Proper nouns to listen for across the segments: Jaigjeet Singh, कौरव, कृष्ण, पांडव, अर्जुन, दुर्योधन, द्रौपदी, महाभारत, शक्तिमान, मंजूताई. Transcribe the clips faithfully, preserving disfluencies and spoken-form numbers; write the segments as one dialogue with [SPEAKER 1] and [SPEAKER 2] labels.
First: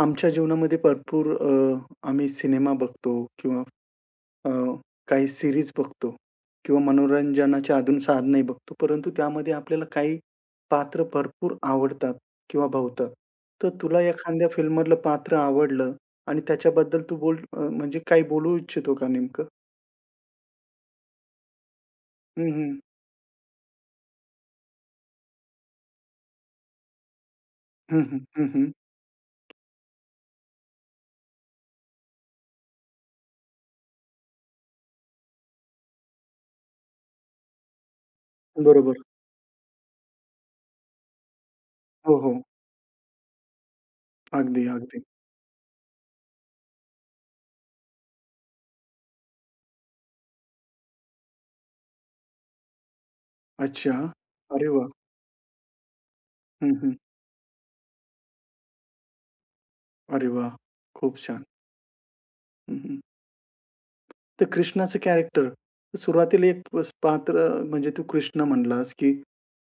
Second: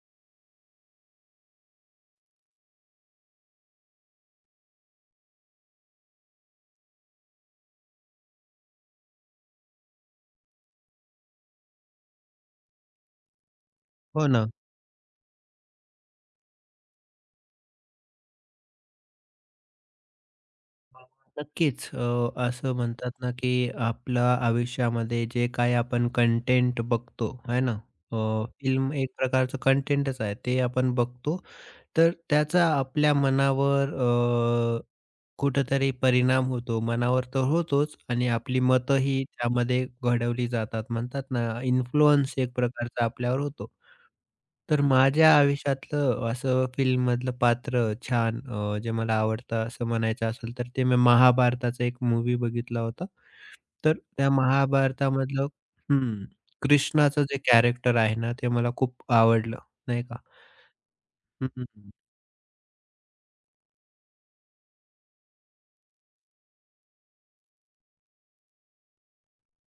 [SPEAKER 1] आमच्या जीवनामध्ये भरपूर अ, आम्ही cinema बघतो किंवा अ, काही series बघतो किंवा मनोरंजनाची अजून साधनही बघतो. परंतु त्यामध्ये आपल्याला काही पात्र भरपूर आवडतात किंवा भावतात. तर तुला
[SPEAKER 2] हो
[SPEAKER 1] एखाद्या
[SPEAKER 2] ना.
[SPEAKER 1] फिल्ममधलं पात्र आवडलं आणि त्याच्याबद्दल तू बोल, अ, म्हणजे काही बोलू इच्छितो का नेमकं?
[SPEAKER 2] नक्कीच. अ,
[SPEAKER 1] हं,
[SPEAKER 2] असं
[SPEAKER 1] हं.
[SPEAKER 2] म्हणतात ना, की आपल्या आयुष्यामध्ये जे काय आपण कंटेंट बघतो, है ना?
[SPEAKER 1] हं,
[SPEAKER 2] अ,
[SPEAKER 1] हं. हं, हं.
[SPEAKER 2] फिल्म एक प्रकारचं कंटेंटच आहे. ते आपण बघतो. तर त्याचा आपल्या मनावर अ, कुठेतरी परिणाम होतो. मनावर तर होतोच आणि आपली
[SPEAKER 1] बरोबर.
[SPEAKER 2] मतंही त्यामध्ये घडवली जातात. म्हणतात ना,
[SPEAKER 1] हो, हो.
[SPEAKER 2] इन्फ्लुअन्स एक प्रकारचा आपल्यावर होतो.
[SPEAKER 1] अगदी,
[SPEAKER 2] तर
[SPEAKER 1] अगदी.
[SPEAKER 2] माझ्या आयुष्यातलं असं फिल्ममधलं पात्र छान अ, जे मला आवडतं असं म्हणायचं असेल तर ते मी महाभारताचा एक मूव्ही बघितला होता.
[SPEAKER 1] अच्छा.
[SPEAKER 2] तर त्या
[SPEAKER 1] अरे वाह!
[SPEAKER 2] महाभारतामधलं हं,
[SPEAKER 1] हं, हं.
[SPEAKER 2] कृष्णाचं जे कॅरेक्टर आहे ना, ते मला खूप आवडलं, नाही का?
[SPEAKER 1] अरे वाह! खूप छान.
[SPEAKER 2] हं,
[SPEAKER 1] हं, हं. तर कृष्णाचं कॅरेक्टर सुरुवातीला एक प पात्र म्हणजे तू कृष्ण म्हणलास, की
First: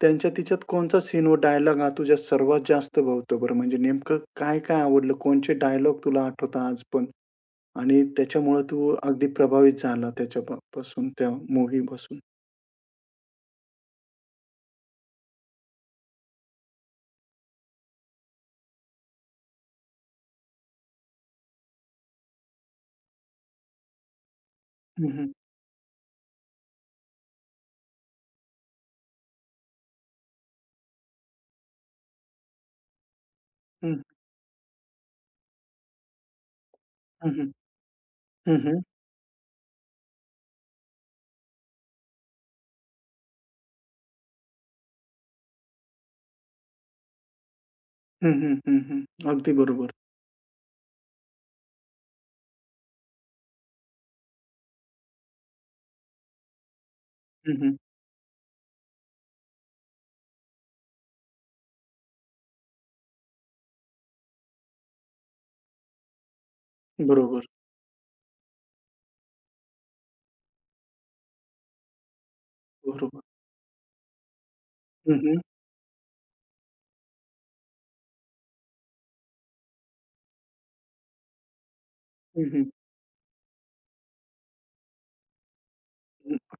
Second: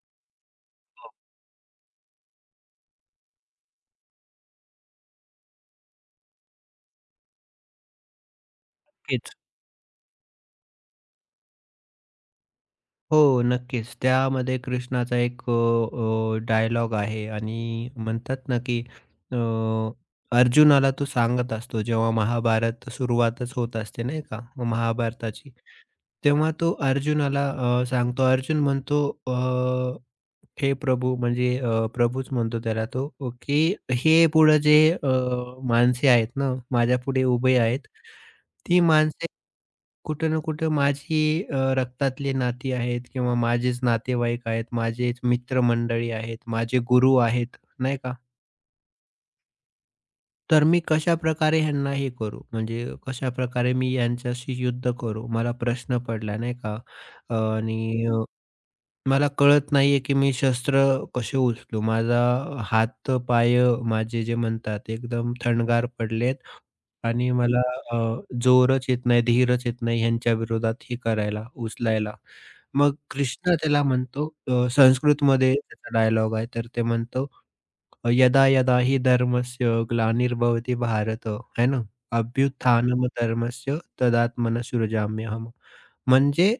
[SPEAKER 1] त्यांच्या तिच्यात कोणचा सीन व डायलॉग हा तुझ्या सर्वात जास्त भावतो बरं? म्हणजे नेमकं काय-काय आवडलं? कोणचे डायलॉग तुला आठवता आज पण? आणि त्याच्यामुळे तू अगदी प्रभावित झाला त्याच्या प पासून त्या मूव्हीपासून?
[SPEAKER 2] हो, नक्कीच. त्यामध्ये कृष्णाचा एक डायलॉग आहे आणि म्हणतात ना, की अ, अर्जुनाला तो सांगत असतो जेव्हा महाभारत सुरुवातच होत असते नाही का
[SPEAKER 1] हं, हं.
[SPEAKER 2] महाभारताची. तेव्हा तो अर्जुनाला अ, सांगतो. अर्जुन म्हणतो अ, "हे प्रभू" म्हणजे अ, प्रभूच म्हणतो त्याला तो, अ, की
[SPEAKER 1] हं,
[SPEAKER 2] "हे पुढे जे अ, माणसे आहेत ना, माझ्यापुढे
[SPEAKER 1] हं, हं.
[SPEAKER 2] उभे आहेत,
[SPEAKER 1] हं,
[SPEAKER 2] ती
[SPEAKER 1] हं.
[SPEAKER 2] माणसे कुठे ना कुठे माझी अ, रक्तातली नाती आहेत किंवा माझेच नातेवाईक आहेत, माझेच मित्रमंडळी आहेत, माझे गुरु आहेत, नाही का?
[SPEAKER 1] हं, अगदी बरोबर.
[SPEAKER 2] तर मी कशाप्रकारे ह्यांना हे करू? म्हणजे कशाप्रकारे मी यांच्याशी युद्ध करू? मला प्रश्न पडला, नाही का? अ,
[SPEAKER 1] हं,
[SPEAKER 2] आणि अ, मला कळत नाहीये की मी शस्त्र कसे उचलू? माझा हात, पाय माझे जे म्हणतात एकदम थंडगार पडलेत. आणि
[SPEAKER 1] बरोबर,
[SPEAKER 2] मला अ, जोरच येत नाही, धीरच येत नाही ह्यांच्या विरोधात हे करायला, उचलायला. मग
[SPEAKER 1] बरोबर.
[SPEAKER 2] कृष्ण त्याला म्हणतो अ,
[SPEAKER 1] हं, हं.
[SPEAKER 2] संस्कृतमध्ये त्याचा डायलॉग आहे, तर ते म्हणतो अ, "यदा यदा हि धर्मस्य ग्लानिर्भवति भारत" है ना?
[SPEAKER 1] हं, हं.
[SPEAKER 2] "अभ्युत्थानं धर्मस्य तदात्मन सृजाम्यहम्." म्हणजे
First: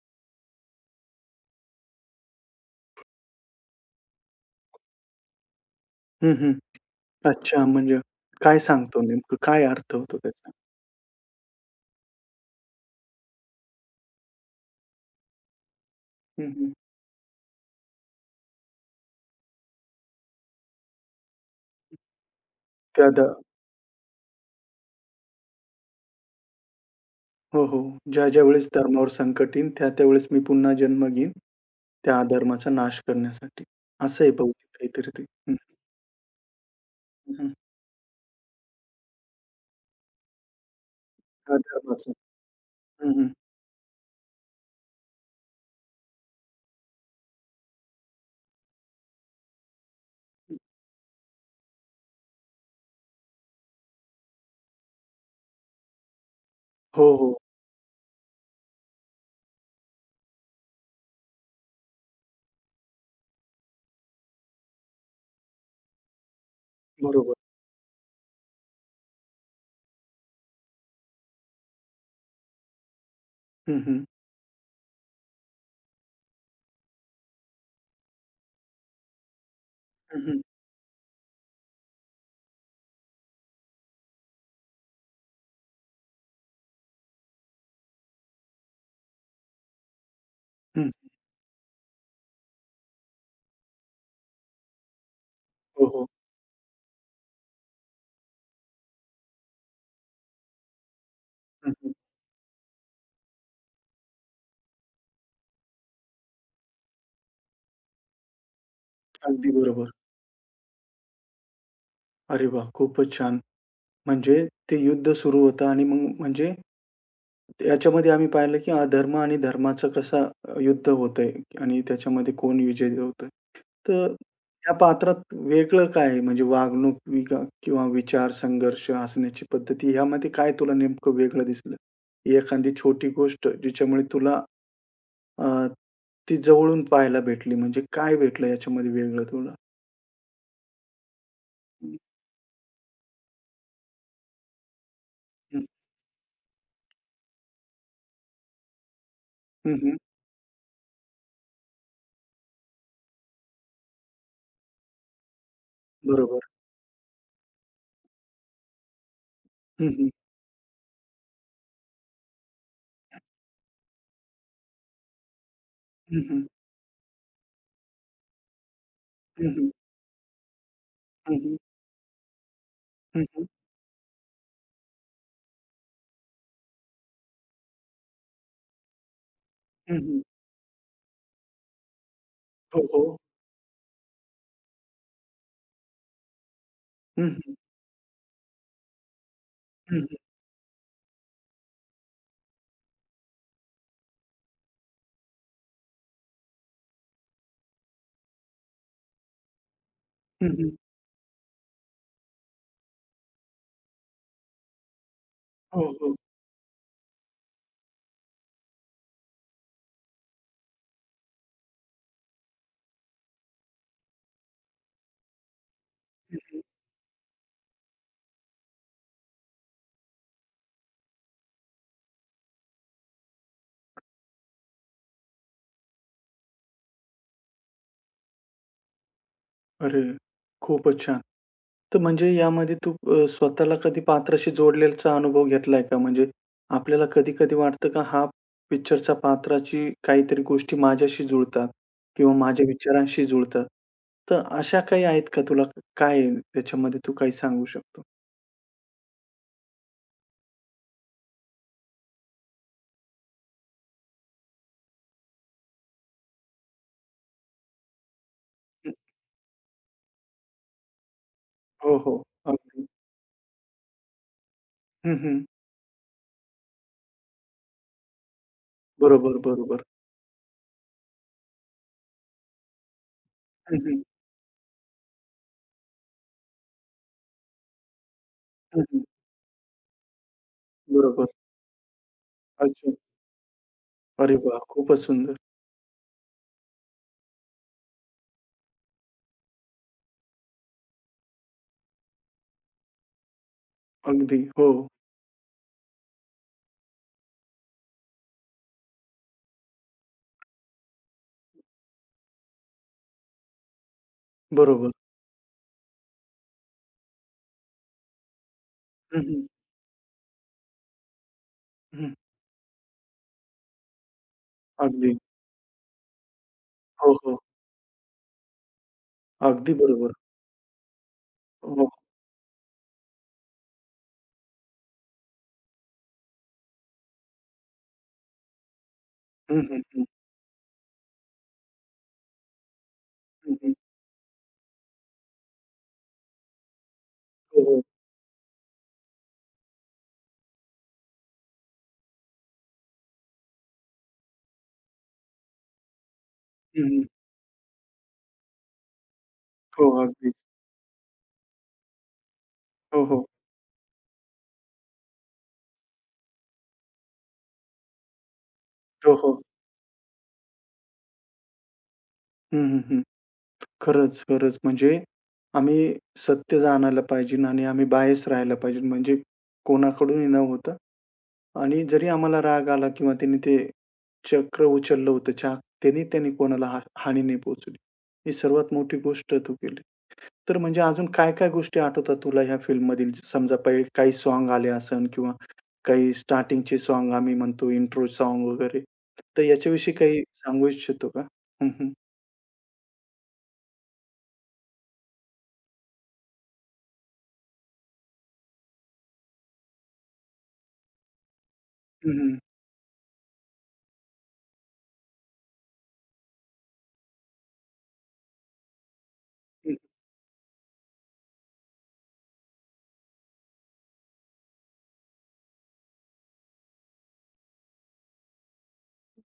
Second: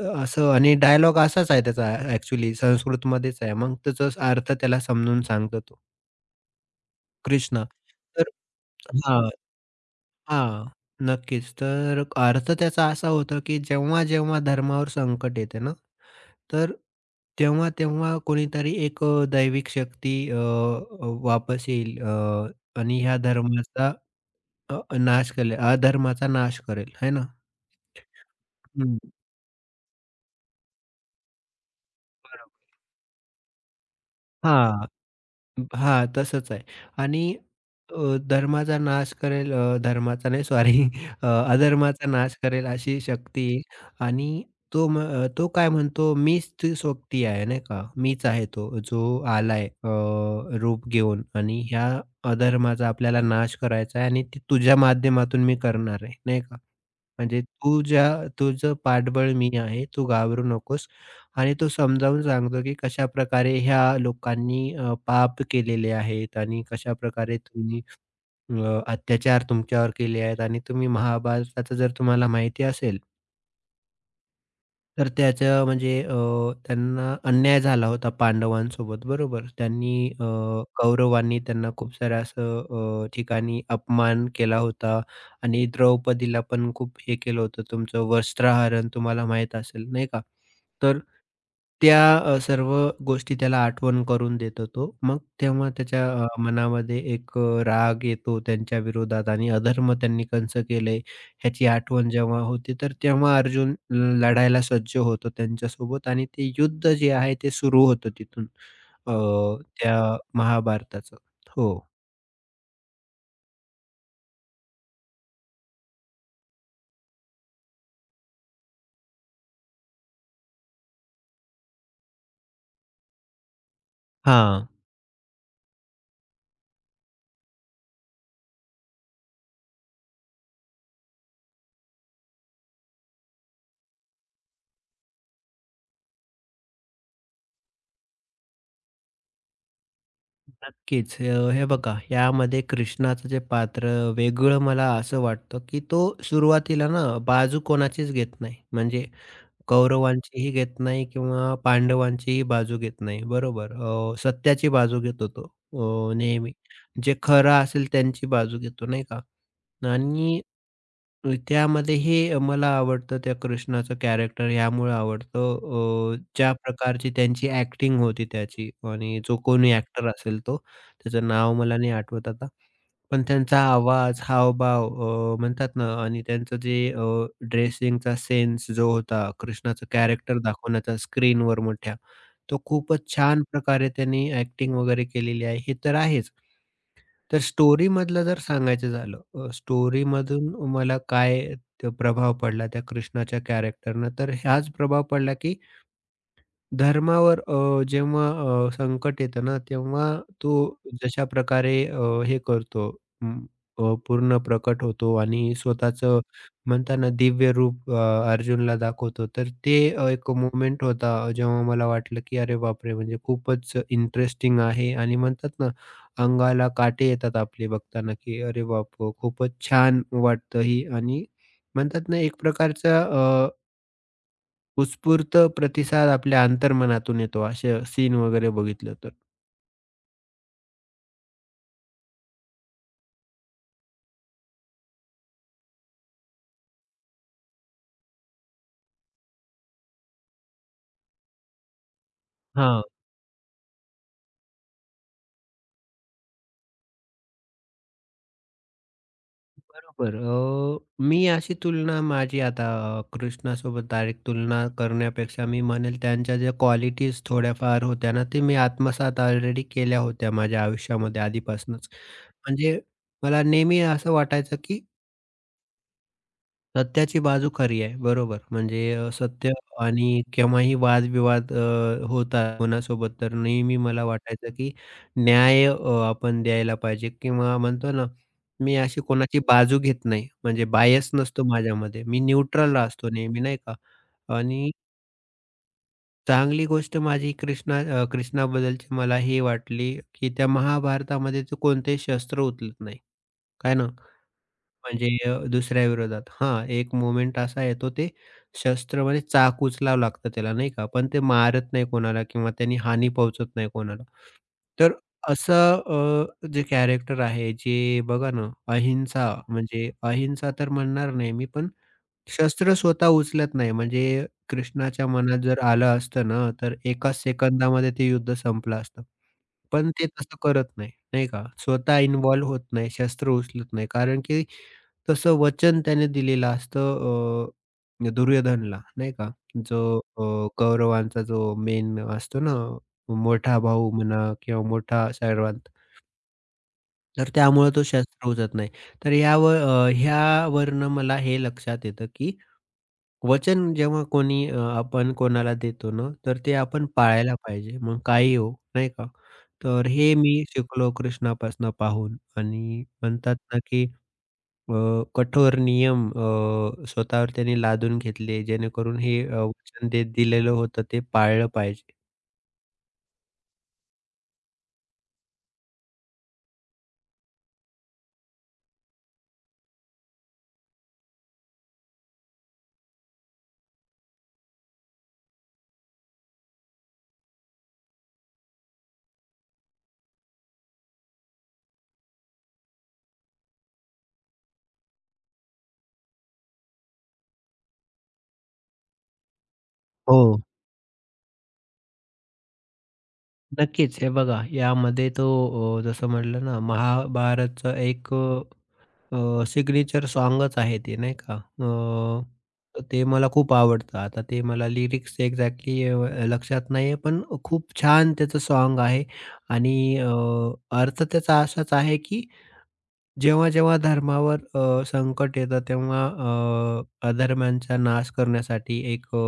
[SPEAKER 2] अ, असं आणि डायलॉग असाच आहे त्याचा ॲक्चुअली संस्कृतमध्येच आहे. मग त्याचा अर्थ त्याला समजून सांगतो तो
[SPEAKER 1] अच्छा,
[SPEAKER 2] कृष्ण.
[SPEAKER 1] म्हणजे
[SPEAKER 2] तर
[SPEAKER 1] काय सांगतो
[SPEAKER 2] हां.
[SPEAKER 1] नेमकं? काय अर्थ होतो त्याचा?
[SPEAKER 2] हां, नक्कीच. तर अर्थ त्याचा असा होता, की जेव्हा-जेव्हा धर्मावर संकट येते ना,
[SPEAKER 1] हं,
[SPEAKER 2] तर तेव्हा-तेव्हा कोणीतरी एक अ, दैविक शक्ती अ, अ, वापस येईल अ, आणि
[SPEAKER 1] त्या
[SPEAKER 2] ह्या
[SPEAKER 1] द
[SPEAKER 2] धर्माचा अ, नाश करेल, अधर्माचा नाश करेल, है ना?
[SPEAKER 1] हो, हो. ज्या-ज्या वेळेस
[SPEAKER 2] हं,
[SPEAKER 1] धर्मावर संकट येईन, त्या-त्या मी पुन्हा जन्म घेईन, त्या
[SPEAKER 2] बरोबर.
[SPEAKER 1] अधर्माचा नाश करण्यासाठी. असं आहे बहुतेक
[SPEAKER 2] हां.
[SPEAKER 1] काहीतरी ते. हं,
[SPEAKER 2] हां, तसंच आहे.
[SPEAKER 1] हं,
[SPEAKER 2] आणि
[SPEAKER 1] हं.
[SPEAKER 2] अ, धर्माचा नाश करेल अ, धर्माचा नाही सॉरी अधर्माचा
[SPEAKER 1] अधर्माचं.
[SPEAKER 2] नाश करेल अशी
[SPEAKER 1] हं, हं.
[SPEAKER 2] शक्ती आहे आणि तो म अ, तो काय म्हणतो, मीच ती सोबती आहे नाही का. मीच आहे तो जो आलाय अ, रूप घेऊन आणि ह्या अधर्माचा आपल्याला नाश करायचा आहे आणि ती तुझ्या माध्यमातून मी करणार आहे, नाही का.
[SPEAKER 1] हो, हो.
[SPEAKER 2] म्हणजे तू ज्या तुझं पाठबळ मी आहे, तू घाबरू नकोस आणि तो समजावून सांगतो, की कशाप्रकारे ह्या लोकांनी अ, पाप केलेले आहेत आणि
[SPEAKER 1] बरोबर.
[SPEAKER 2] कशाप्रकारे तुम्ही अ, अत्याचार तुमच्यावर केले आहेत आणि तुम्ही महाभारताचं जर तुम्हाला माहिती असेल
[SPEAKER 1] हं, हं.
[SPEAKER 2] तर त्याचं म्हणजे अ, त्यांना अन्याय झाला होता पांडवांसोबत बरोबर. त्यांनी
[SPEAKER 1] हं,
[SPEAKER 2] अ,
[SPEAKER 1] हं.
[SPEAKER 2] कौरवांनी त्यांना खूप साऱ्या असं अ, ठिकाणी अपमान केला होता आणि द्रौपदीला पण खूप हे केलं होतं. तुमचं वस्त्रहरण तुम्हाला माहीत असेल नाही का?
[SPEAKER 1] हं.
[SPEAKER 2] तर त्या अ, सर्व गोष्टी त्याला आठवण करून देतो तो. मग तेव्हा
[SPEAKER 1] हो,
[SPEAKER 2] त्याच्या
[SPEAKER 1] हो.
[SPEAKER 2] अ, मनामध्ये एक अ, राग येतो त्यांच्या विरोधात आणि अधर्म त्यांनी कंस केले ह्याची
[SPEAKER 1] हं, हं.
[SPEAKER 2] आठवण जेव्हा होते, तर तेव्हा अर्जुन लढायला सज्ज होतो त्यांच्यासोबत आणि ते युद्ध जे आहे ते सुरू होतं तिथून. अ,
[SPEAKER 1] अगदी बरोबर.
[SPEAKER 2] त्या महाभारताचं. हो.
[SPEAKER 1] अरे वाह! खूपच छान. म्हणजे ते युद्ध सुरू होतं आणि मग म्हणजे याच्यामध्ये आम्ही पाहिलं, की अधर्म आणि धर्माचं कसं अ, युद्ध होतंय आणि त्याच्यामध्ये कोण विजयी होतंय. तर
[SPEAKER 2] हां,
[SPEAKER 1] या पात्रात वेगळं काय आहे? म्हणजे वागणूक विका किंवा विचार, संघर्ष असण्याची पद्धती यामध्ये काय तुला नेमकं वेगळं दिसलं? एखादी छोटी गोष्ट जिच्यामुळे तुला, अ, ती जवळून पाहायला भेटली म्हणजे काय भेटलं याच्यामध्ये वेगळं तुला?
[SPEAKER 2] नक्कीच. अ, हे
[SPEAKER 1] हं,
[SPEAKER 2] बघा यामध्ये कृष्णाचं जे पात्र वेगळं मला असं वाटतं,
[SPEAKER 1] हं,
[SPEAKER 2] की तो सुरुवातीला ना बाजू कोणाचीच घेत नाही. म्हणजे
[SPEAKER 1] हं, हं.
[SPEAKER 2] कौरवांचीही घेत नाही किंवा पांडवांचीही बाजू घेत नाही. बरोबर. अ, सत्याची बाजू घेतो तो अ,
[SPEAKER 1] बरोबर.
[SPEAKER 2] नेहमी. जे खरं असेल त्यांची बाजू घेतो नाही का?
[SPEAKER 1] हं.
[SPEAKER 2] आणि त्यामध्ये हे मला आवडतं त्या कृष्णाचं कॅरेक्टर ह्यामुळे आवडतं अ,
[SPEAKER 1] हं, हं.
[SPEAKER 2] ज्या प्रकारची त्यांची ॲक्टिंग होती त्याची आणि जो
[SPEAKER 1] हं, हं.
[SPEAKER 2] कोणी ॲक्टर असेल तो, त्याचं
[SPEAKER 1] हं,
[SPEAKER 2] नाव
[SPEAKER 1] हं.
[SPEAKER 2] मला नाही आठवत आता. पण
[SPEAKER 1] हं, हं.
[SPEAKER 2] त्यांचा आवाज, हावभाव अ, म्हणतात ना आणि त्यांचं जे अ, ड्रेसिंगचा सेन्स जो होता, कृष्णाचं
[SPEAKER 1] हं, हं.
[SPEAKER 2] कॅरेक्टर दाखवण्याचा स्क्रीनवर मोठ्या, तो
[SPEAKER 1] हो,
[SPEAKER 2] खूपच
[SPEAKER 1] हो.
[SPEAKER 2] छान प्रकारे त्यांनी ॲक्टिंग वगैरे केलेली आहे, हे तर आहेच.
[SPEAKER 1] हं,
[SPEAKER 2] तर
[SPEAKER 1] हं.
[SPEAKER 2] स्टोरीमधलं जर सांगायचं झालं, अ,
[SPEAKER 1] हं, हं.
[SPEAKER 2] स्टोरीमधून मला काय त प्रभाव पडला त्या कृष्णाच्या कॅरेक्टरनं, तर हाच प्रभाव पडला की धर्मावर अ, जेव्हा अ, संकट येतं ना, तेव्हा
[SPEAKER 1] हं,
[SPEAKER 2] तो
[SPEAKER 1] हं.
[SPEAKER 2] जशा प्रकारे अ, हे करतो अं, अ, पूर्ण प्रकट होतो आणि
[SPEAKER 1] हो, हो.
[SPEAKER 2] स्वतःचं म्हणतात ना, दिव्य रूप अ, अर्जुनला दाखवतो. तर ते अ, एक मोमेंट होता, जेव्हा मला वाटलं, की अरे बापरे! म्हणजे खूपच इंटरेस्टिंग आहे आणि म्हणतात ना, अंगाला काटे येतात आपले बघताना, की अरे बाप! खूपच छान वाटतं ही आणि म्हणतात ना, एक प्रकारचा उत्स्फूर्त प्रतिसाद आपल्या अंतर्मनातून येतो असे सीन वगैरे बघितलं तर.
[SPEAKER 1] अरे! खूपच छान. तर म्हणजे यामध्ये तू, अ, स्वतःला कधी पात्राशी जोडलेलाचा अनुभव घेतलाय का? म्हणजे आपल्याला कधी-कधी वाटतं का हा पिक्चरच्या पात्राची काहीतरी गोष्टी माझ्याशी जुळतात किंवा माझ्या
[SPEAKER 2] हां,
[SPEAKER 1] विचारांशी जुळतात. तर अशा काही आहेत का तुला? काय आहे त्याच्यामध्ये तू काही सांगू शकतो?
[SPEAKER 2] बरोबर. अ, मी अशी तुलना माझी आता अ, कृष्णासोबत डायरेक्ट तुलना करण्यापेक्षा मी म्हणेल त्यांच्या ज्या क्वालिटीज थोड्याफार होत्या ना, ते मी
[SPEAKER 1] हं.
[SPEAKER 2] आत्मसात ऑलरेडी केल्या होत्या माझ्या आयुष्यामध्ये आधीपासूनच.
[SPEAKER 1] हो, हो.
[SPEAKER 2] म्हणजे
[SPEAKER 1] अगदी.
[SPEAKER 2] मला नेहमी असं वाटायचं की
[SPEAKER 1] हं, हं.
[SPEAKER 2] सत्याची बाजू खरी आहे. बरोबर. म्हणजे अ,
[SPEAKER 1] बरोबर,
[SPEAKER 2] सत्य
[SPEAKER 1] बरोबर.
[SPEAKER 2] आणि केव्हाही वादविवाद अ, होतात कोणासोबत तर नेहमी
[SPEAKER 1] हं, हं.
[SPEAKER 2] मला वाटायचं, की न्याय अ, आपण द्यायला पाहिजे किंवा म्हणतो ना, मी
[SPEAKER 1] हं,
[SPEAKER 2] अशी
[SPEAKER 1] हं.
[SPEAKER 2] कोणाची बाजू घेत नाही. म्हणजे बायस
[SPEAKER 1] बरोबर.
[SPEAKER 2] नसतो माझ्यामध्ये. मी न्यूट्रल
[SPEAKER 1] अच्छा.
[SPEAKER 2] असतो नेहमी नाही का?
[SPEAKER 1] अरे वाह!
[SPEAKER 2] आणि
[SPEAKER 1] खूपच सुंदर.
[SPEAKER 2] चांगली गोष्ट माझी कृष्णा अ, कृष्णाबद्दलची मला ही वाटली, की त्या महाभारतामध्ये तो कोणतेही शस्त्र उचलत नाही. काय ना?
[SPEAKER 1] अगदी. हो.
[SPEAKER 2] म्हणजे अ, दुसऱ्या विरोधात. हां, एक मोमेंट असा येतो ते शस्त्र म्हणजे चाक उचलावं लागतं त्याला नाही का? पण ते मारत नाही कोणाला किंवा त्यांनी हानी पोहोचत नाही कोणाला.
[SPEAKER 1] बरोबर.
[SPEAKER 2] तर असं अ, जे कॅरेक्टर आहे जे बघा ना
[SPEAKER 1] हं,
[SPEAKER 2] अहिंसा
[SPEAKER 1] हं.
[SPEAKER 2] म्हणजे अहिंसा तर म्हणणार नाही मी पण
[SPEAKER 1] हं.
[SPEAKER 2] शस्त्र स्वतः उचलत नाही म्हणजे कृष्णाच्या
[SPEAKER 1] अगदी.
[SPEAKER 2] मनात जर आलं असतं ना, तर
[SPEAKER 1] हो,
[SPEAKER 2] एका
[SPEAKER 1] हो.
[SPEAKER 2] सेकंदामध्ये ते युद्ध संपलं असतं.
[SPEAKER 1] अगदी
[SPEAKER 2] पण ते
[SPEAKER 1] बरोबर.
[SPEAKER 2] तसं करत नाही, नाही का?
[SPEAKER 1] हो.
[SPEAKER 2] स्वतः इन्व्हॉल्व होत नाही, शस्त्र उचलत नाही कारण की तसं वचन त्याने दिलेलं असतं अ, दुर्योधनला नाही का?
[SPEAKER 1] हं, हं,
[SPEAKER 2] जो
[SPEAKER 1] हं.
[SPEAKER 2] अ, कौरवांचा जो मेन असतो ना,
[SPEAKER 1] हं,
[SPEAKER 2] मोठा
[SPEAKER 1] हं.
[SPEAKER 2] भाऊ म्हणा किंवा मोठा सर्वांत, तर
[SPEAKER 1] हो,
[SPEAKER 2] त्यामुळे
[SPEAKER 1] हो.
[SPEAKER 2] तो शस्त्र उचलत नाही. तर यावर अ, ह्यावरनं मला हे लक्षात येतं, की वचन जेव्हा कोणी अ, आपण कोणाला देतो ना, तर ते
[SPEAKER 1] हं,
[SPEAKER 2] आपण
[SPEAKER 1] हं.
[SPEAKER 2] पाळायला पाहिजे. मग काही हो, नाही का? तर
[SPEAKER 1] हो,
[SPEAKER 2] हे मी
[SPEAKER 1] अगदीच.
[SPEAKER 2] शिकलो कृष्णापासून पाहून आणि
[SPEAKER 1] हो, हो.
[SPEAKER 2] म्हणतात ना, की अ, कठोर नियम अ, स्वतःवर त्यांनी लादून घेतले, जेणेकरून
[SPEAKER 1] हो,
[SPEAKER 2] हे अ,
[SPEAKER 1] हो.
[SPEAKER 2] वचन ते दिलेलं होतं ते पाळलं पाहिजे.
[SPEAKER 1] हं, हं, हं. खरंच, खरंच. म्हणजे आम्ही सत्य जाणायला पाहिजे आणि आम्ही बायस राहायला पाहिजे म्हणजे कोणाकडूनही न होता आणि जरी आम्हाला राग आला किंवा त्यांनी ते चक्र उचललं होतं चाक, त्याने त्यांनी कोणाला हा हानी नाही पोहोचवली. ही सर्वात मोठी गोष्ट तू केली. तर म्हणजे अजून काय-काय गोष्टी आठवतात तुला ह्या फिल्ममधील? समजा पहिले काही सॉन्ग आले असन किंवा काही स्टार्टिंगचे सॉन्ग आम्ही म्हणतो इंट्रो सॉन्ग वगैरे. तर याच्याविषयी
[SPEAKER 2] हो.
[SPEAKER 1] काही सांगू इच्छितो का? हं, हं.
[SPEAKER 2] नक्कीच, हे बघा यामध्ये तो अ, जसं म्हटलं ना महाभारतचं एक अ, सिग्नेचर सॉन्गच आहे ते नाही का?
[SPEAKER 1] हं,
[SPEAKER 2] अ,
[SPEAKER 1] हं.
[SPEAKER 2] तर ते मला खूप आवडतं. आता ते मला लिरिक्स एक्झॅक्टली लक्षात नाही आहे, पण खूप छान त्याचं सॉन्ग आहे आणि अ, अर्थ त्याचा असाच आहे की जेव्हा, जेव्हा धर्मावर अ, संकट येतं तेव्हा अ, अधर्मांचा नाश करण्यासाठी एक अ,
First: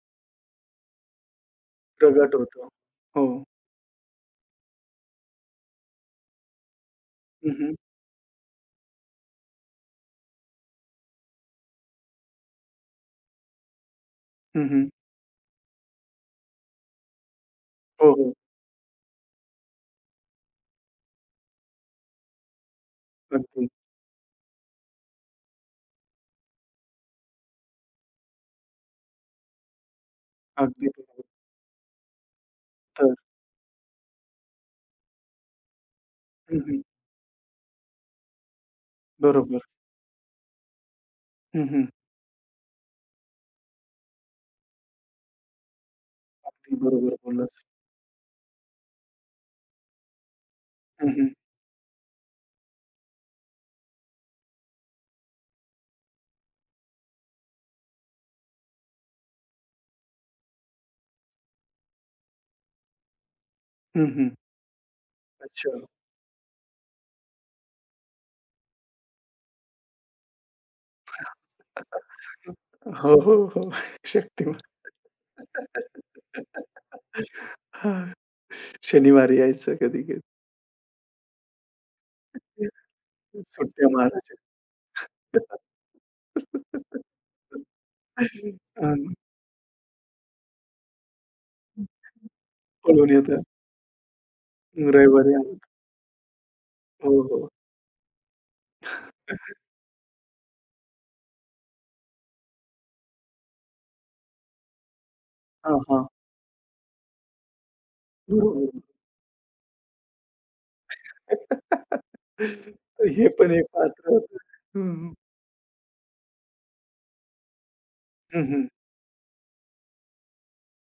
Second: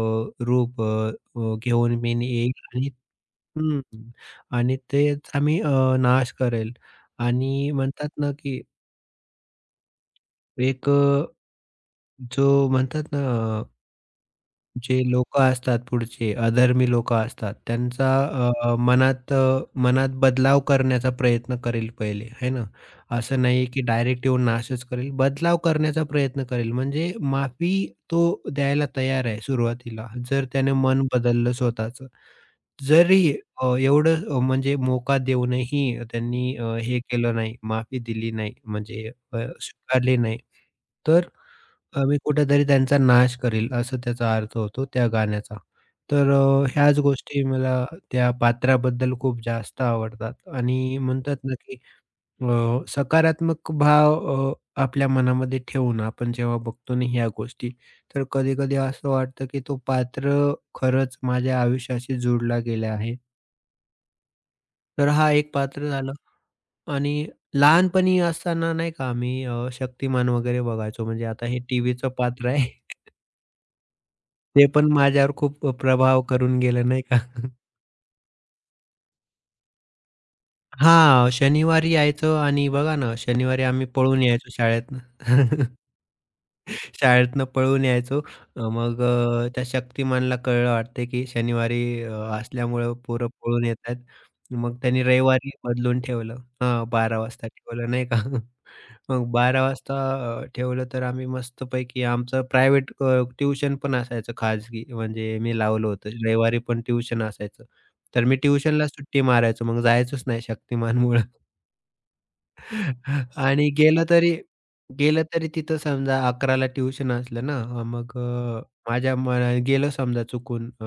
[SPEAKER 2] रूप अ, अ, घेऊन मी
[SPEAKER 1] प्रगट
[SPEAKER 2] येईल
[SPEAKER 1] होतो.
[SPEAKER 2] आणि
[SPEAKER 1] हो.
[SPEAKER 2] हं, आणि तेच आम्ही अ, नाश करेल
[SPEAKER 1] हं,
[SPEAKER 2] आणि
[SPEAKER 1] हं.
[SPEAKER 2] म्हणतात ना, की एक अ, जो म्हणतात ना
[SPEAKER 1] हं, हं.
[SPEAKER 2] जे लोकं असतात पुढचे अधर्मी लोकं असतात त्यांचा
[SPEAKER 1] हो, हो.
[SPEAKER 2] अ, मनात अ, मनात बदलाव करण्याचा प्रयत्न करेल पहिले, आहे ना? असं नाही
[SPEAKER 1] अगदी,
[SPEAKER 2] की डायरेक्ट येऊन नाशच करेल, बदलाव करण्याचा प्रयत्न करेल. म्हणजे माफी तो द्यायला तयार आहे सुरुवातीला, जर त्याने
[SPEAKER 1] अगदी.
[SPEAKER 2] मन बदललं स्वतःचं.
[SPEAKER 1] तर
[SPEAKER 2] जरी अ, एवढं अ, म्हणजे मोका देऊनही त्यांनी
[SPEAKER 1] हं,
[SPEAKER 2] अ,
[SPEAKER 1] हं.
[SPEAKER 2] हे केलं नाही, माफी दिली नाही म्हणजे अ,
[SPEAKER 1] बरोबर.
[SPEAKER 2] स्वीकारली नाही, तर
[SPEAKER 1] हं, हं.
[SPEAKER 2] आम्ही कुठेतरी त्यांचा नाश करील, असं त्याचा अर्थ होतो त्या गाण्याचा. तर अ,
[SPEAKER 1] अगदी
[SPEAKER 2] ह्याच
[SPEAKER 1] बरोबर
[SPEAKER 2] गोष्टी
[SPEAKER 1] बोललास.
[SPEAKER 2] मला त्या पात्राबद्दल खूप जास्त आवडतात आणि
[SPEAKER 1] हं, हं.
[SPEAKER 2] म्हणतात ना, की अ, सकारात्मक भाव अ, आपल्या मनामध्ये ठेवून आपण जेव्हा बघतो ना ह्या गोष्टी, तर कधी-कधी असं वाटतं, की तो पात्र खरंच माझ्या आयुष्याशी जोडला गेला आहे.
[SPEAKER 1] हं, हं.
[SPEAKER 2] तर हा एक
[SPEAKER 1] अच्छा.
[SPEAKER 2] पात्र झालं आणि लहानपणी असताना नाही का आम्ही अ, शक्तिमान वगैरे बघायचो म्हणजे आता हे टीव्हीचं पात्र आहे.
[SPEAKER 1] हो, हो, हो. शक्तिमान.
[SPEAKER 2] ते पण माझ्यावर खूप प्रभाव करून गेलं नाही का?
[SPEAKER 1] हां. शनिवारी यायचं कधी-कधी.
[SPEAKER 2] हां, शनिवारी यायचो आणि बघा ना, शनिवारी आम्ही
[SPEAKER 1] सुट्ट्या
[SPEAKER 2] पळून
[SPEAKER 1] मारायच्या.
[SPEAKER 2] यायचो शाळेतनं. शाळेतनं पळून यायचो. अ, मग
[SPEAKER 1] हां.
[SPEAKER 2] अ, त्या शक्तिमानला कळलं वाटतं, की शनिवारी अ, असल्यामुळं
[SPEAKER 1] पळून
[SPEAKER 2] पोरं
[SPEAKER 1] येतात.
[SPEAKER 2] पळून येतायत. मग त्यांनी
[SPEAKER 1] रविवारी
[SPEAKER 2] रविवारी
[SPEAKER 1] आलं.
[SPEAKER 2] बदलून ठेवलं. हां,
[SPEAKER 1] हो,
[SPEAKER 2] बारा वाजता
[SPEAKER 1] हो.
[SPEAKER 2] ठेवलं नाही का? मग बारा वाजता अ, ठेवलं तर आम्ही मस्तपैकी आमचं प्रायव्हेट अ, पण असायचं खाजगी म्हणजे मी
[SPEAKER 1] हां,
[SPEAKER 2] लावलं
[SPEAKER 1] हां.
[SPEAKER 2] होतं. रविवारी पण ट्यूशन असायचं. तर मी
[SPEAKER 1] बरोबर.
[SPEAKER 2] ट्युशनला सुट्टी मारायचो. मग जायचोच नाही शक्तिमानमुळं.
[SPEAKER 1] हे पण एक
[SPEAKER 2] आणि गेलं
[SPEAKER 1] पात्र
[SPEAKER 2] तरी
[SPEAKER 1] होतं. हं, हं.
[SPEAKER 2] गेलं तरी तिथं समजा 11:00ला ट्युशन असलं ना, अ, मग अ,
[SPEAKER 1] हं, हं.
[SPEAKER 2] माझ्या मना गेलं समजा चुकून अ,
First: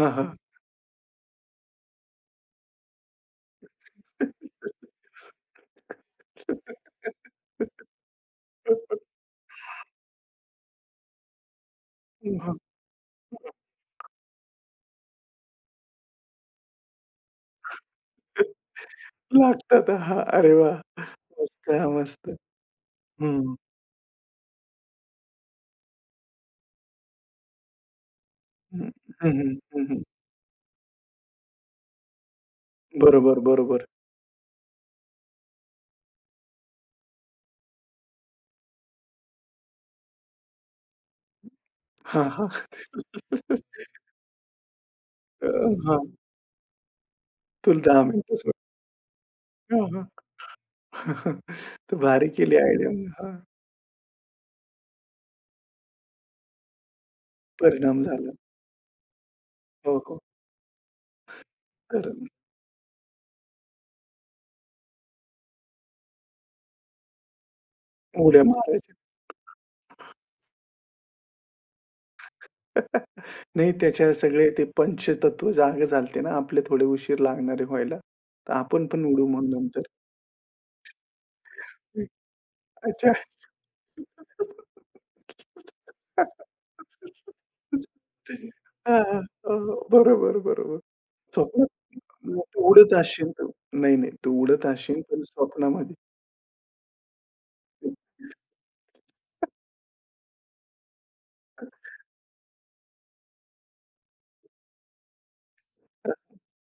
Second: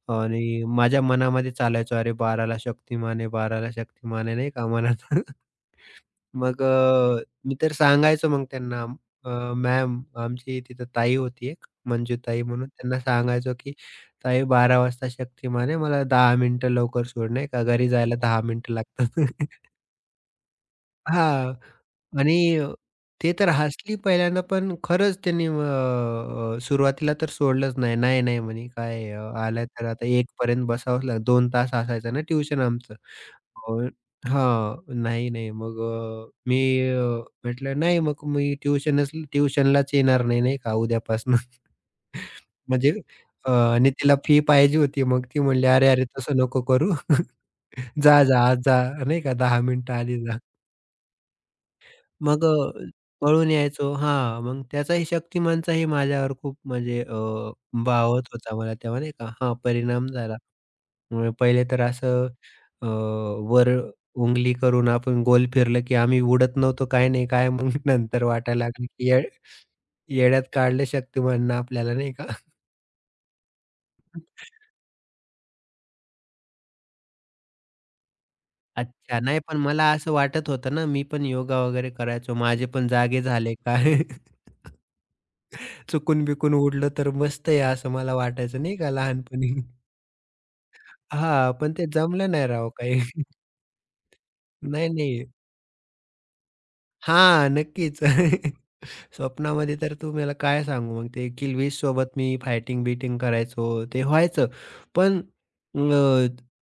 [SPEAKER 1] हां, हां.
[SPEAKER 2] आणि माझ्या मनामध्ये चालायचं अरे 12:00ला शक्तिमान आहे, 12:00ला शक्तिमान आहे नाही का मनात. मग अ, मी तर सांगायचो मग त्यांना अ, मॅम आमची तिथं ताई होती एक, मंजूताई
[SPEAKER 1] हां.
[SPEAKER 2] म्हणून त्यांना सांगायचो, की "ताई बारा वाजता शक्तिमान आहे, मला दहा मिनिटं लवकर सोड नाही का घरी जायला दहा मिनिटं लागतात."
[SPEAKER 1] लागतात. हां. अरे वाह!
[SPEAKER 2] हां.
[SPEAKER 1] मस्त, मस्त.
[SPEAKER 2] आणि ते तर
[SPEAKER 1] हं.
[SPEAKER 2] हसली पहिल्यांदा, पण खरंच त्यांनी अ, अ, सुरुवातीला तर सोडलंच नाही. "नाही, नाही," म्हणे,
[SPEAKER 1] हं,
[SPEAKER 2] "काय अ,
[SPEAKER 1] हं,
[SPEAKER 2] आला तर
[SPEAKER 1] हं, हं.
[SPEAKER 2] आता एक पर्यंत बसावंच लागेल." दोन तास असायचं ना ट्युशन आमचं.
[SPEAKER 1] बरोबर, बरोबर.
[SPEAKER 2] अ, हां. नाही, नाही. मग अ, मी अ, म्हटलं, "नाही, मग मी ट्युशनच ट्युशनलाच येणार नाही, नाही का उद्यापासून."
[SPEAKER 1] हां, हां.
[SPEAKER 2] म्हणजे अ, आणि तिला फी पाहिजे होती. मग ती
[SPEAKER 1] अ,
[SPEAKER 2] म्हणली, "अरे,
[SPEAKER 1] हां,
[SPEAKER 2] अरे, तसं नको करू.
[SPEAKER 1] तुला दहा
[SPEAKER 2] जा,
[SPEAKER 1] मिनिटं
[SPEAKER 2] जा,
[SPEAKER 1] सुट
[SPEAKER 2] आज जा, नाही का दहा
[SPEAKER 1] हां,
[SPEAKER 2] मिनिटं
[SPEAKER 1] हां.
[SPEAKER 2] आधी जा."
[SPEAKER 1] तर भारी
[SPEAKER 2] मग
[SPEAKER 1] केली
[SPEAKER 2] अ,
[SPEAKER 1] आयडिया. हां,
[SPEAKER 2] पळून यायचो हां, मग त्याचाही शक्तिमानचाही माझ्यावर खूप म्हणजे अ,
[SPEAKER 1] परिणाम
[SPEAKER 2] वावत
[SPEAKER 1] झाला.
[SPEAKER 2] होता मला तेव्हा नाही का हां,
[SPEAKER 1] हो,
[SPEAKER 2] परिणाम
[SPEAKER 1] हो.
[SPEAKER 2] झाला. मग पहिले तर
[SPEAKER 1] तर
[SPEAKER 2] असं अ, वर उंगली करून आपण गोल फिरलं, की आम्ही उडत नव्हतो काय नाही काय मग नंतर
[SPEAKER 1] उड्या
[SPEAKER 2] वाटायला लागलं,
[SPEAKER 1] मारायच्या.
[SPEAKER 2] की ये येड्यात काढलं शक्तिमाननं आपल्याला नाही का.
[SPEAKER 1] नाही त्याच्या सगळे ते पंचतत्व जागे झालते ना आपले थोडे उशीर लागणारे व्हायला. तर आपण पण
[SPEAKER 2] अच्छा
[SPEAKER 1] उडू
[SPEAKER 2] नाही
[SPEAKER 1] मग
[SPEAKER 2] पण
[SPEAKER 1] नंतर.
[SPEAKER 2] मला असं वाटत होतं ना, मी पण योगा वगैरे करायचो. माझे पण
[SPEAKER 1] अच्छा.
[SPEAKER 2] जागे झाले काय चुकून-बिकून उडलं तर मस्त आहे असं मला वाटायचं नाही का
[SPEAKER 1] हां, हां.
[SPEAKER 2] लहानपणी.
[SPEAKER 1] हो, हो. बरोबर, बरोबर.
[SPEAKER 2] हां,
[SPEAKER 1] स्वप्नात
[SPEAKER 2] पण ते जमलं
[SPEAKER 1] मग
[SPEAKER 2] नाही
[SPEAKER 1] तू
[SPEAKER 2] राव
[SPEAKER 1] उडत
[SPEAKER 2] काही.
[SPEAKER 1] असशील तू. नाही, नाही. तू उडत
[SPEAKER 2] नाही,
[SPEAKER 1] असशील पण
[SPEAKER 2] नाही.
[SPEAKER 1] स्वप्नामध्ये.
[SPEAKER 2] हां, नक्कीच. स्वप्नामध्ये तर तुम्हाला काय सांगू मग ते किल वीस सोबत मी फायटिंग-बिटिंग करायचो, ते व्हायचं. पण अ,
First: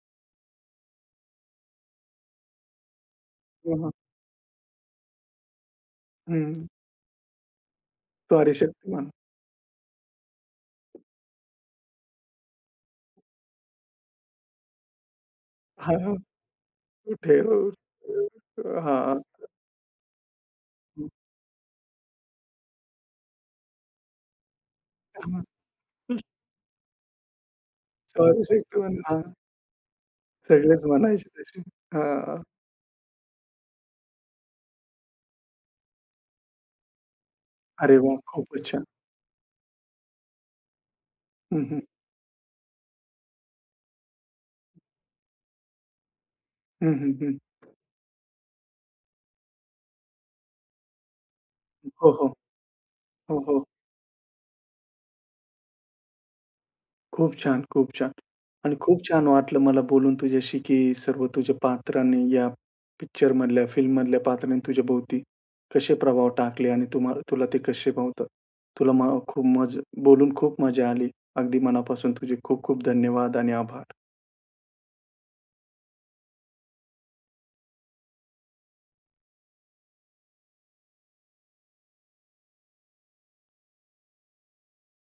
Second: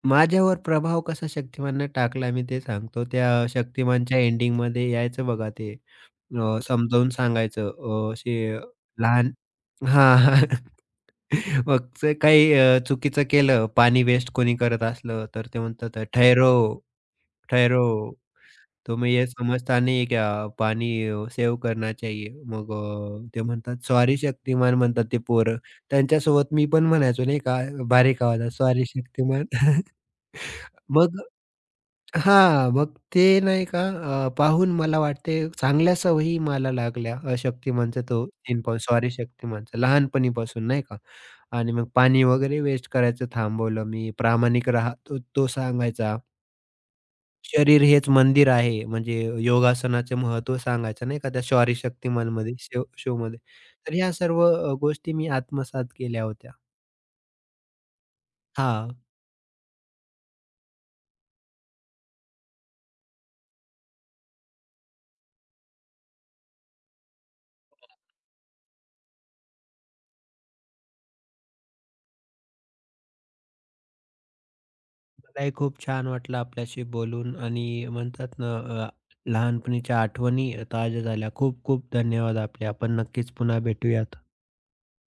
[SPEAKER 2] माझ्यावर प्रभाव कसा शक्तिमाननं टाकला मी ते सांगतो. त्या
[SPEAKER 1] हां, हां.
[SPEAKER 2] शक्तिमानच्या एंडिंगमध्ये यायचं बघा ते अ,
[SPEAKER 1] हं.
[SPEAKER 2] समजावून सांगायचं अ, असे
[SPEAKER 1] सॉरी शक्तिमान.
[SPEAKER 2] लहान हां, मग ते काही अ, चुकीचं केलं, पाणी वेस्ट कोणी करत असलं, तर ते
[SPEAKER 1] हां,
[SPEAKER 2] म्हणतात
[SPEAKER 1] हां.
[SPEAKER 2] "ठहरो,
[SPEAKER 1] कुठे हो?
[SPEAKER 2] ठहरो, तुम्हें
[SPEAKER 1] हां.
[SPEAKER 2] ये समझता नहीं है क्या पानी सेव्ह करना चाहिए." मग अ, ते म्हणतात "सॉरी शक्तिमान" म्हणतात ते
[SPEAKER 1] हां.
[SPEAKER 2] पोरं. त्यांच्यासोबत मी पण म्हणायचो नाही का बारीक
[SPEAKER 1] सॉरी
[SPEAKER 2] आवाजात "सॉरी
[SPEAKER 1] शक्तिमान. हां.
[SPEAKER 2] शक्तिमान."
[SPEAKER 1] सगळेच
[SPEAKER 2] मग
[SPEAKER 1] म्हणायचे तसे. हां.
[SPEAKER 2] हां, मग ते नाही का अ, पाहून मला वाटते चांगल्या सवयी मला लागल्या अ,
[SPEAKER 1] अरे
[SPEAKER 2] शक्तिमानचा
[SPEAKER 1] वाह!
[SPEAKER 2] तो तीन
[SPEAKER 1] खूपच
[SPEAKER 2] पाऊल
[SPEAKER 1] छान.
[SPEAKER 2] सॉरी शक्तिमानचा लहानपणीपासून नाही का
[SPEAKER 1] हं,
[SPEAKER 2] आणि
[SPEAKER 1] हं.
[SPEAKER 2] मग पाणी वगैरे वेस्ट करायचं थांबवलं मी. प्रामाणिक राहा तो तो सांगायचा.
[SPEAKER 1] हं, हं, हं.
[SPEAKER 2] शरीर हेच मंदिर आहे म्हणजे योगासनाचे महत्त्व सांगायचं नाही का त्या सॉरी
[SPEAKER 1] हो, हो.
[SPEAKER 2] शक्तिमानमध्ये शो
[SPEAKER 1] हो,
[SPEAKER 2] शोमध्ये.
[SPEAKER 1] हो.
[SPEAKER 2] तर ह्या सर्व अ, गोष्टी मी आत्मसात केल्या होत्या.
[SPEAKER 1] खूप छान, खूप छान. आणि
[SPEAKER 2] हां.
[SPEAKER 1] खूप छान वाटलं मला बोलून तुझ्याशी, की सर्व तुझ्या पात्रांनी या पिक्चरमधल्या, फिल्ममधल्या पात्रांनी तुझ्या भोवती कसे प्रभाव टाकले आणि तुम्हा तुला ते कसे भावतात. तुला म खूप मज बोलून खूप मजा आली. अगदी मनापासून तुझे खूप खूप धन्यवाद आणि आभार.
[SPEAKER 2] मलाही खूप छान वाटलं आपल्याशी बोलून आणि म्हणतात ना अ, लहानपणीच्या आठवणी ताज्या झाल्या. खूप खूप धन्यवाद आपले. आपण नक्कीच पुन्हा भेटूयात.